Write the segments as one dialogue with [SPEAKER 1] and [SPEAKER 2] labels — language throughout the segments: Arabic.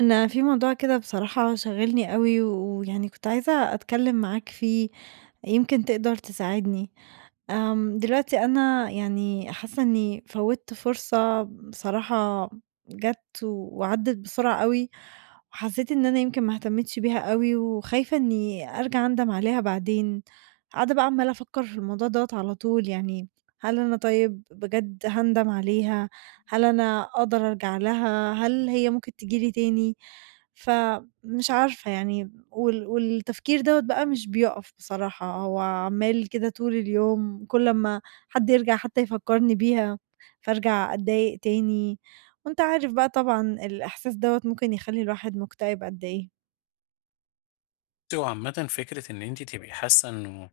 [SPEAKER 1] أنا في موضوع كده بصراحة شاغلني أوي، ويعني كنت عايزة أتكلم معاك فيه، يمكن تقدر تساعدني. دلوقتي أنا يعني حاسة إني فوّتّ فرصة بصراحة جات وعدّت بسرعة أوي، وحسيت إن أنا يمكن ما اهتمتش بيها أوي، وخايفة إني أرجع أندم عليها بعدين. قاعدة بقى عمّالة أفكّر في الموضوع دوّة على طول، يعني هل أنا طيب بجد هاندم عليها؟ هل أنا أقدر أرجع لها؟ هل هي ممكن تيجي لي تاني؟ فمش عارفة يعني والتفكير دوّة بقى مش بيُقف بصراحة، هو عمّال كده طول اليوم كل أمّا حد يرجع حتى يفكّرني بيها، فارجع أتضايق تاني، وأنت عارف بقى طبعًا الإحساس دوّة ممكن يخلّي الواحد مكتئب قد إيه.
[SPEAKER 2] بُصي، هو عامةً فكرة إن أنتِ تبقي حاسة إنه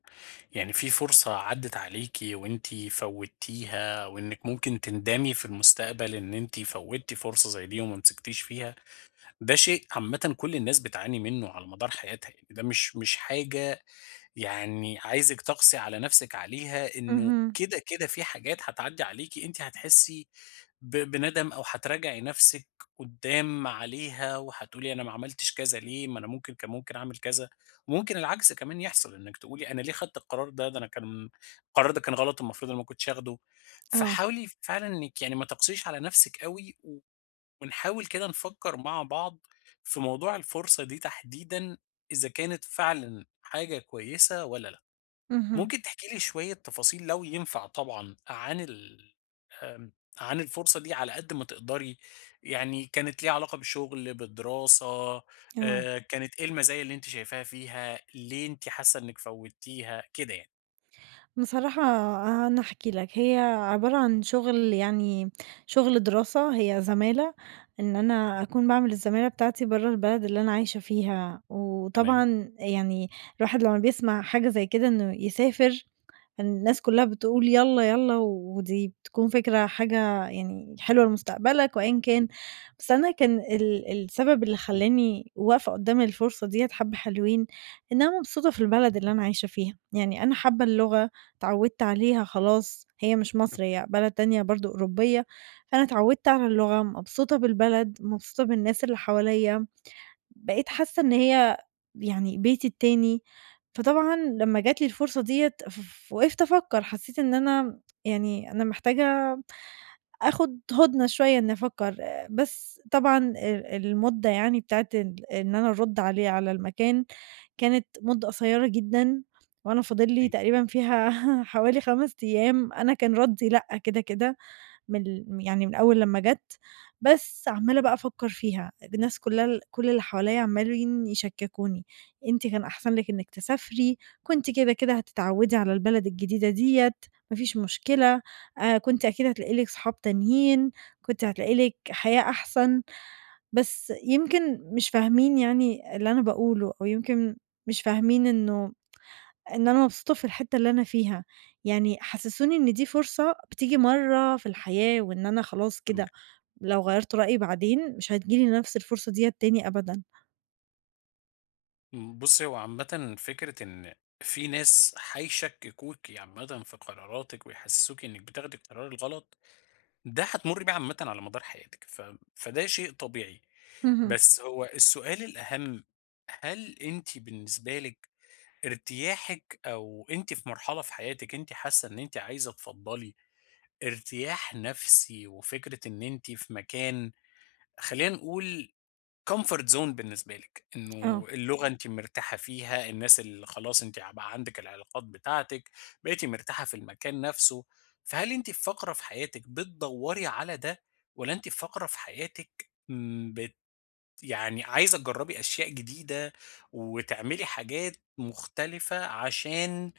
[SPEAKER 2] يعني في فرصة عدِّت عليكِ وأنتِ فوّتيها، وإنِّك ممكن تندمي في المستقبل إن أنتِ فوّتِ فرصة زي دي وما مسكتيش فيها، ده شيء عامةً كل الناس بتعاني منه على مدار حياتها، يعني ده مش حاجة يعني عايزِك تقسي على نفسِك عليها إنه
[SPEAKER 1] اهم،
[SPEAKER 2] كده، كده في حاجات هتعدّي عليكِ أنتِ هتحسّي بندم أو هتراجعي نفسِك قدّام عليها وهتقولي أنا ما عملتش كذا ليه، ما أنا ممكن كان ممكن أعمل كذا، وممكن العكس كمان يحصل، إنِّك تقولي أنا ليه خدت القرار ده، ده أنا كان القرار ده كان غلط المفروض أنا ما كنتش آخده،
[SPEAKER 1] آه،
[SPEAKER 2] فحاولي فعلًا إنِّك يعني ما تقسيش على نفسِك أوي ونحاول كده نفكر مع بعض في موضوع الفرصة دي تحديدًا إذا كانت فعلًا حاجة كويسة والّا لأ.
[SPEAKER 1] اهم،
[SPEAKER 2] ممكن تحكي لي شوية تفاصيل لو ينفع طبعًا عن ال آمم، عن الفرصة دي على قد ما تقدري، يعني كانت ليها علاقة بالشغل، بالدراسة،
[SPEAKER 1] آه.
[SPEAKER 2] كانت إيه المزايا اللي أنتِ شايفاها فيها، ليه أنتِ حاسة إنِّك فوّتيها، كده يعني؟
[SPEAKER 1] بصراحة أنا هاحكي لك، هي عبارة عن شغل يعني شغل دراسة، هي زمالة، إن أنا أكون باعمل الزمالة بتاعتي برّه البلد اللي أنا عايشة فيها، وطبعًا يعني الواحد لمّا بيسمع حاجة زي كده إنه يسافر الناس كلّها بتقول يالّا، يالّا، ودي بتكون فكرة حاجة يعني حلوة لمستقبلك وأيًا كان، بس أنا كان السبب اللي خلّاني واقفة قدّام الفرصة ديّة حبّة حلوين، إن أنا مبسوطة في البلد اللي أنا عايشة فيها، يعني أنا حابة اللغة، اتعوّدت عليها خلاص، هي مش مصر هي بلد تانية برضه أوروبية، فأنا اتعوّدت على اللغة، مبسوطة بالبلد، مبسوطة بالناس اللي حواليّا. بقيت حاسة إن هي يعني بيتي التاني، فطبعًا لمّا جات لي الفرصة ديّة وقفت أفكّر، حسّيت إن أنا يعني أنا محتاجة آخُد هُدنة شوية إنّي أفكّر، آه، بس طبعًا المدة يعني بتاعة إن أنا أرُد عليه على المكان كانت مدة قصيّرة جدًا وأنا فاضل لي تقريبًا فيها حوالي 5 أيام، أنا كان ردّي لأ كده، كده. من يعني من أول لمّا جَت، بس عمّالة بقى أفكّر فيها، الناس كلها كل اللي حواليّا عمّالين يشكّكوني، أنتِ كان أحسن لِك إنِّك تسافري، كنتِ كده، كده هتتعوّدي على البلد الجديدة ديّة، ما فيش مشكلة، كنتِ أكيد هتلاقي لِك صحاب تانيين، كنتِ هتلاقي لِك حياة أحسن، بس يمكن مش فاهمين يعني اللي أنا باقوله أو يمكن مش فاهمين إنه إن أنا مبسوطة في الحتّة اللي أنا فيها، يعني حسّسوني إن دي فرصة بتيجي مرّة في الحياة، وإن أنا خلاص
[SPEAKER 2] تمام.
[SPEAKER 1] كده لو غيّرت رأيي بعدين مش هتيجي لي نفْس الفرصة ديّة تاني أبدًا.
[SPEAKER 2] بُصّي، هو عامةً فكرة إن في ناس هيشككوكِ عامةً في قراراتِك ويحسسوكِ إنِّك بتاخدي القرار الغلط، ده هتمُرّي بيه عامةً على مدار حياتِك، فده شيء طبيعي.
[SPEAKER 1] اهم.
[SPEAKER 2] بس هو السؤال الأهم، هل أنتِ بالنسبة لِك ارتياحِك أو أنتِ في مرحلة في حياتِك أنتِ حاسة إن أنتِ عايزة تفضّلي ارتياح نفسي وفكرة إن أنتِ في مكان خلّينا نقول comfort zone بالنسبة لِك،
[SPEAKER 1] آه.
[SPEAKER 2] إنه اللغة أنتِ مرتاحة فيها، الناس اللي خلاص أنتِ ع بقى عندِك العلاقات بتاعتِك، بقيتِ مرتاحة في المكان نفسه، فهل أنتِ في فقرة في حياتِك بتدوّري على ده، والّا أنتِ في فقرة في حياتِك بت يعني عايزة تجرّبي أشياء جديدة، وتعملي حاجات مختلفة عشان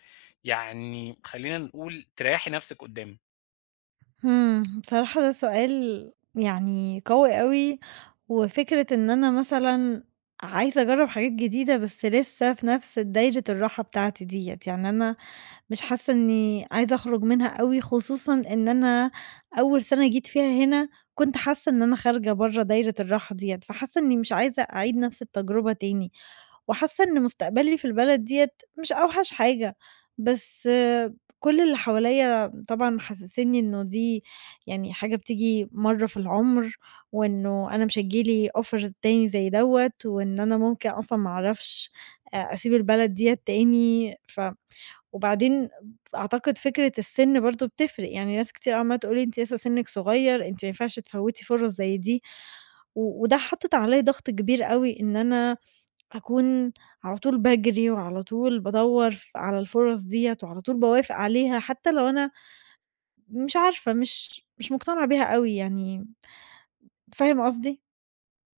[SPEAKER 2] يعني خلّينا نقول تريّحي نفسِك قدّام؟
[SPEAKER 1] إمم، بصراحة ده سؤال يعني قوي أوي، وفكرة إن أنا مثلًا عايزة أجرّب حاجات جديدة بس لسه في نفْس دايرة الراحة بتاعتي ديّة، يعني أنا مش حاسة إني عايزة أخرج منها أوي، خصوصًا إن أنا أول سَنة جيت فيها هنا كنت حاسة إن أنا خارجة برّه دايرة الراحة ديّة، فحاسة إني مش عايزة أعيد نفس التجربة تاني، وحاسة إن مستقبلي في البلد ديّة مش أوحش حاجة، بس آه، كل اللي حواليّا طبعًا محسسينّي إنه دي يعني حاجة بتيجي مرّة في العُمر، وإنه أنا مش هييجي لي offer تاني زي دوّة، وإن أنا ممكن أصلًا ما أعرفش أسيب البلد ديّة تاني وبعدين أعتقد فكرة السِن برضه بتفرق، يعني ناس كتير عمّالة تقول لي: "أنتِ لسه سِنِّك صغير، أنتِ ما ينفعش تفوّتي فرص زي دي." وده حاطط عليّا ضغط كبير أوي إن أنا أكون على طول باجري وعلى طول بادوّر على الفرص ديّة وعلى طول باوافق عليها، حتى لو أنا مش عارفة، مش مقتنعة بيها أوي يعني، فاهم قصدي؟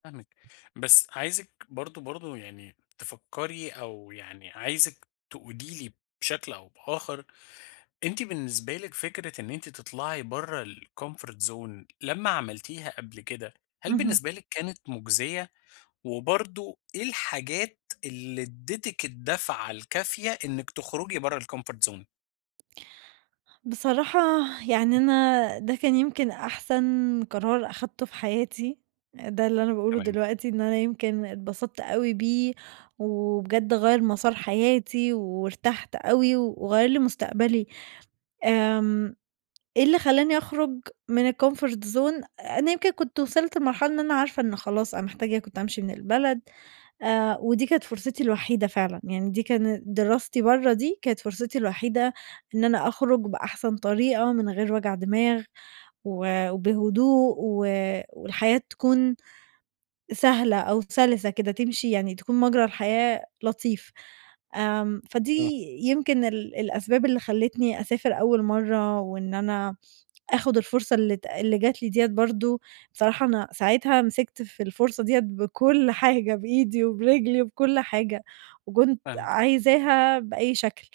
[SPEAKER 2] فاهمِك، بس عايزِك برضه يعني تفكّري أو يعني عايزِك تقولي لي بشكل أو بآخر، أنتِ بالنسبة لِك فكرة إن أنتِ تطلعي برّه الcomfort zone لمّا عملتيها قبل كده، هل
[SPEAKER 1] اهم.
[SPEAKER 2] بالنسبة لِك كانت مُجزية؟ وبرضه إيه الحاجات اللي ادّتِك الدفعة الكافية إنِّك تخرجي برّه الcomfort zone؟
[SPEAKER 1] بصراحة يعني أنا ده كان يمكن أحسن قرار أخدته في حياتي، ده اللي أنا باقوله
[SPEAKER 2] تمام،
[SPEAKER 1] دلوقتي إن أنا يمكن اتبسطت أوي بيه، وبجد غيّر مسار حياتي، وارتحت أوي، وغيّر لي مستقبلي. آمم، إيه اللي خلّاني أخرج من الcomfort zone أنا يمكن كنت وصلت لمرحلة إن أنا عارفة إن خلاص أنا محتاجة كنت أمشي من البلد، ودي كانت فرصتي الوحيدة فعلًا، يعني دي كانت دراستي برّه دي كانت فرصتي الوحيدة إن أنا أخرج بأحسن طريقة من غير وجع دماغ و وبهدوء و والحياة تكون سهلة أو سلسة كده تمشي يعني تكون مجرى الحياة لطيف. فدي
[SPEAKER 2] إمم،
[SPEAKER 1] يمكن الأسباب اللي خلّتني أسافر أول مرّة وإن أنا آخُد الفرصة اللي جات لي ديّة برضه، بصراحة أنا ساعتها مسكت في الفرصة ديّة بكل حاجة، بإيدي وبرجلي وبكل حاجة، وكنت
[SPEAKER 2] فاهمِك.
[SPEAKER 1] عايزاها بأي شكل،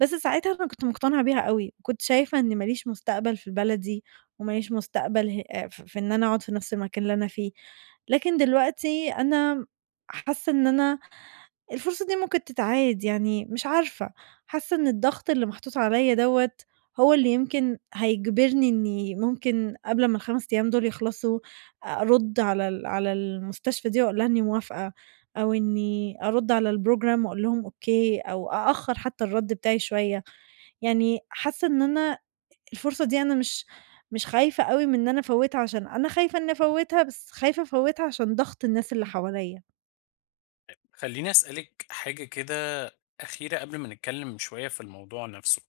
[SPEAKER 1] بس ساعتها أنا كنت مقتنعة بيها أوي، كنت شايفة إن ما ليش مستقبل في بلدي وما ليش مستقبل ه ف في إن أنا أقعد في نفْس المكان اللي أنا فيه، لكن دلوقتي أنا حاسة إن أنا الفرصة دي ممكن تتعاد، يعني مش عارفة، حاسة إن الضغط اللي محطوط عليّا دوّة هو اللي يمكن هيجبرني إني ممكن قبل ما ال5 أيام دول يخلصوا، أرُد على على المستشفى دي وأقول لها إني موافقة، أو إني أرُد على الprogram وأقول لهم أوكي، أو أأخّر حتى الرَد بتاعي شوية. يعني حاسة إن أنا الفرصة دي أنا مش خايفة أوي من إن أنا أفوّتها عشان أنا خايفة إني أفوّتها، بس خايفة أفوّتها عشان ضغط الناس اللي حواليّا.
[SPEAKER 2] خلّيني أسألِك حاجة كده أخيرة قبل ما نتكلّم شوية في الموضوع نفسه.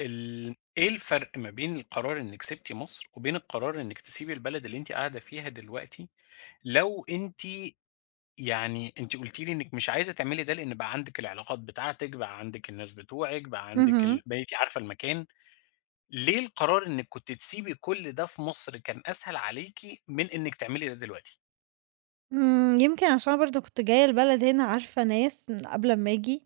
[SPEAKER 2] إيه الفرق ما بين القرار إنِّك سِبتِ مصر، وبين القرار إنِّك تسيبي البلد اللي أنتِ قاعدة فيها دلوقتي، لو أنتِ يعني أنتِ قُلتِ لي إنِّك مش عايزة تعملي ده لإن بقى عندِك العلاقات بتاعتِك، بقى عندِك الناس بتوعِك، بقى عندِك
[SPEAKER 1] اهم.
[SPEAKER 2] بقيتِ عارفة المكان، ليه القرار إنِّك كنتِ تسيبي كل ده في مصر كان أسهل عليكِ من إنِّك تعملي ده دلوقتي؟
[SPEAKER 1] إمم، يمكن عشان برضه كنت جاية البلد هنا عارفة ناس من قبل أمّا آجي،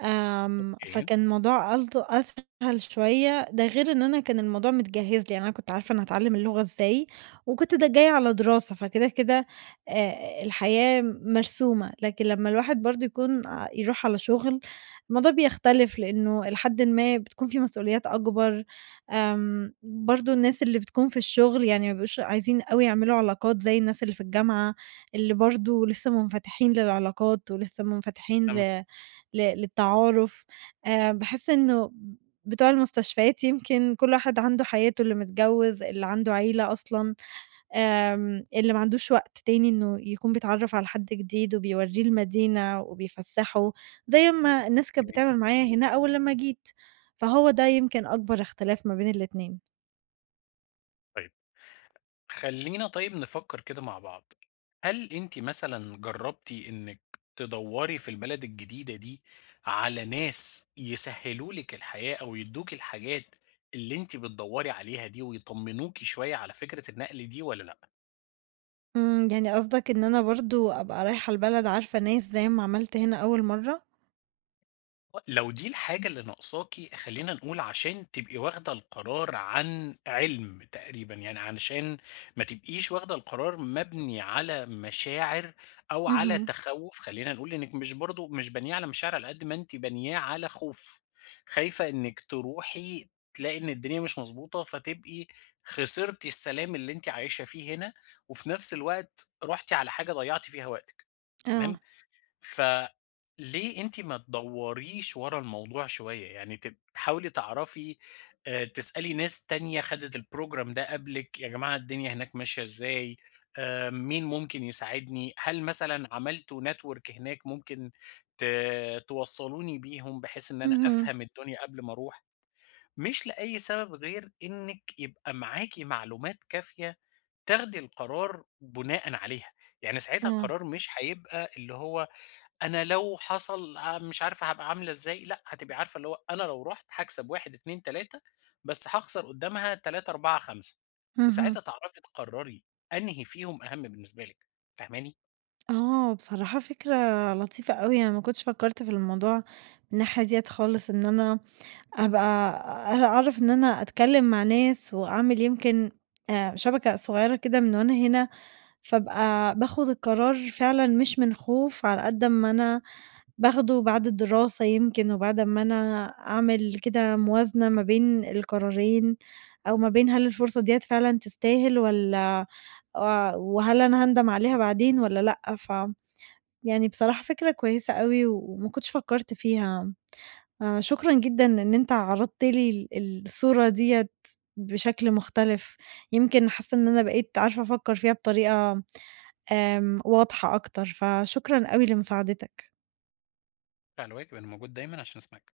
[SPEAKER 2] أوكي،
[SPEAKER 1] فكان الموضوع أسهل شوية، ده غير إن أنا كان الموضوع متجهّز لي، يعني أنا كنت عارفة أنا هاتعلّم اللغة إزاي، وكنت جاية على دراسة، فكده، كده آآ الحياة مرسومة، لكن لمّا الواحد برضه يكون يروح على شُغل، الموضوع بيختلف لإنه إلى حدٍ ما بتكون في مسؤوليات أكبر، برضه الناس اللي بتكون في الشُغل يعني ما بيبقوش عايزين أوي يعملوا علاقات زي الناس اللي في الجامعة، اللي برضه لسه منفتحين للعلاقات ولسه منفتحين
[SPEAKER 2] فاهمِك،
[SPEAKER 1] ل ل للتعارف، باحس إنه بتوع المستشفيات يمكن كل واحد عنده حياته، اللي متجوّز، اللي عنده عيلة أصلًا، اللي ما عندوش وقت تاني إنه يكون بيتعرّف على حد جديد وبيورّيه المدينة وبيفسّحه، زي ما الناس كانت
[SPEAKER 2] أوكي.
[SPEAKER 1] بتعمل معايا هنا أول لمّا جيت، فهو ده يمكن أكبر اختلاف ما بين الاتنين.
[SPEAKER 2] طيب. خلّينا طيب نفكّر كده مع بعض، هل أنتِ مثلًا جرّبتِ إنِّك تدوّري في البلد الجديدة دي على ناس يسهّلوا لِك الحياة أو يدّوكِ الحاجات اللي أنتِ بتدوّري عليها دي ويطمّنوكِ شوية على فكرة النقل دي والّا لأ؟
[SPEAKER 1] إمم، يعني قصدك إن أنا برضه أبقى رايحة البلد عارفة ناس زي ما عملت هنا أول مرّة؟
[SPEAKER 2] لو دي الحاجة اللي ناقصاكِ خلّينا نقول عشان تبقي واخدة القرار عن عِلم تقريبًا، يعني علشان ما تبقيش واخدة القرار مبني على مشاعر أو على
[SPEAKER 1] اهم،
[SPEAKER 2] تخوُّف، خلّينا نقول إنِّك مش بانياه على مشاعر على قد ما أنتِ بانياه على خوف، خايفة إنِّك تروحي تلاقي إن الدنيا مش مضبوطة، فتبقي خسرتِ السلام اللي أنتِ عايشة فيه هنا، وفي نفس الوقت رُحتِ على حاجة ضيّعتِ فيها وقتِك، تمام؟
[SPEAKER 1] آه،
[SPEAKER 2] فليه أنتِ ما تدوريش ورا الموضوع شوية، يعني تحاولي تعرفي تسألي ناس تانية خدت الprogram ده قبلِك، يا جماعة الدنيا هناك ماشية إزاي، مين ممكن يساعدني، هل مثلًا عملتوا network هناك ممكن ت توصلوني بيهم بحيث إن أنا
[SPEAKER 1] اهم،
[SPEAKER 2] أفهم الدنيا قبل ما أروح، مش لأي سبب غير إنِك يبقى معاكِ معلومات كافية تاخدي القرار بناءً عليها، يعني ساعتها
[SPEAKER 1] آه،
[SPEAKER 2] القرار مش هيبقى اللي هو أنا لو حصل مش عارفة هابقى عاملة إزاي، لأ، هتبقي عارفة اللي هو أنا لو رُحت هاكسب 1، 2، 3 بس هاخسر قدّامها 3، 4، 5
[SPEAKER 1] اهم.
[SPEAKER 2] وساعتها تعرفي تقرّري أنهي فيهم أهم بالنسبة لك، فاهماني؟
[SPEAKER 1] آه، بصراحة فكرة لطيفة أوي، أنا ما كنتش فكّرت في الموضوع من الناحية ديّة خالص، إن أنا أبقى أعرف إن أنا أتكلّم مع ناس وأعمل يمكن شبكة صغيّرة كده من وأنا هنا، فابقى باخُد القرار فعلًا مش من خوف على قد أمّا أنا باخده بعد الدراسة يمكن وبعد أمّا أنا أعمل كده موازنة ما بين القرارين أو ما بين هل الفرصة ديّة فعلًا تستاهل والّا وهل أنا هاندم عليها بعدين والّا لأ، ف يعني بصراحة فكرة كويسة أوي وما كنتش فكرت فيها، شكرًا جدًا إن أنت عرضت لي الصورة ديّة بشكل مختلف، يمكن حاسة إن أنا بقيت عارفة أفكر فيها بطريقة واضحة أكتر، فشكرًا أوي لمساعدتك.
[SPEAKER 2] على الواجب أنا موجود دايمًا عشان أسمعِك.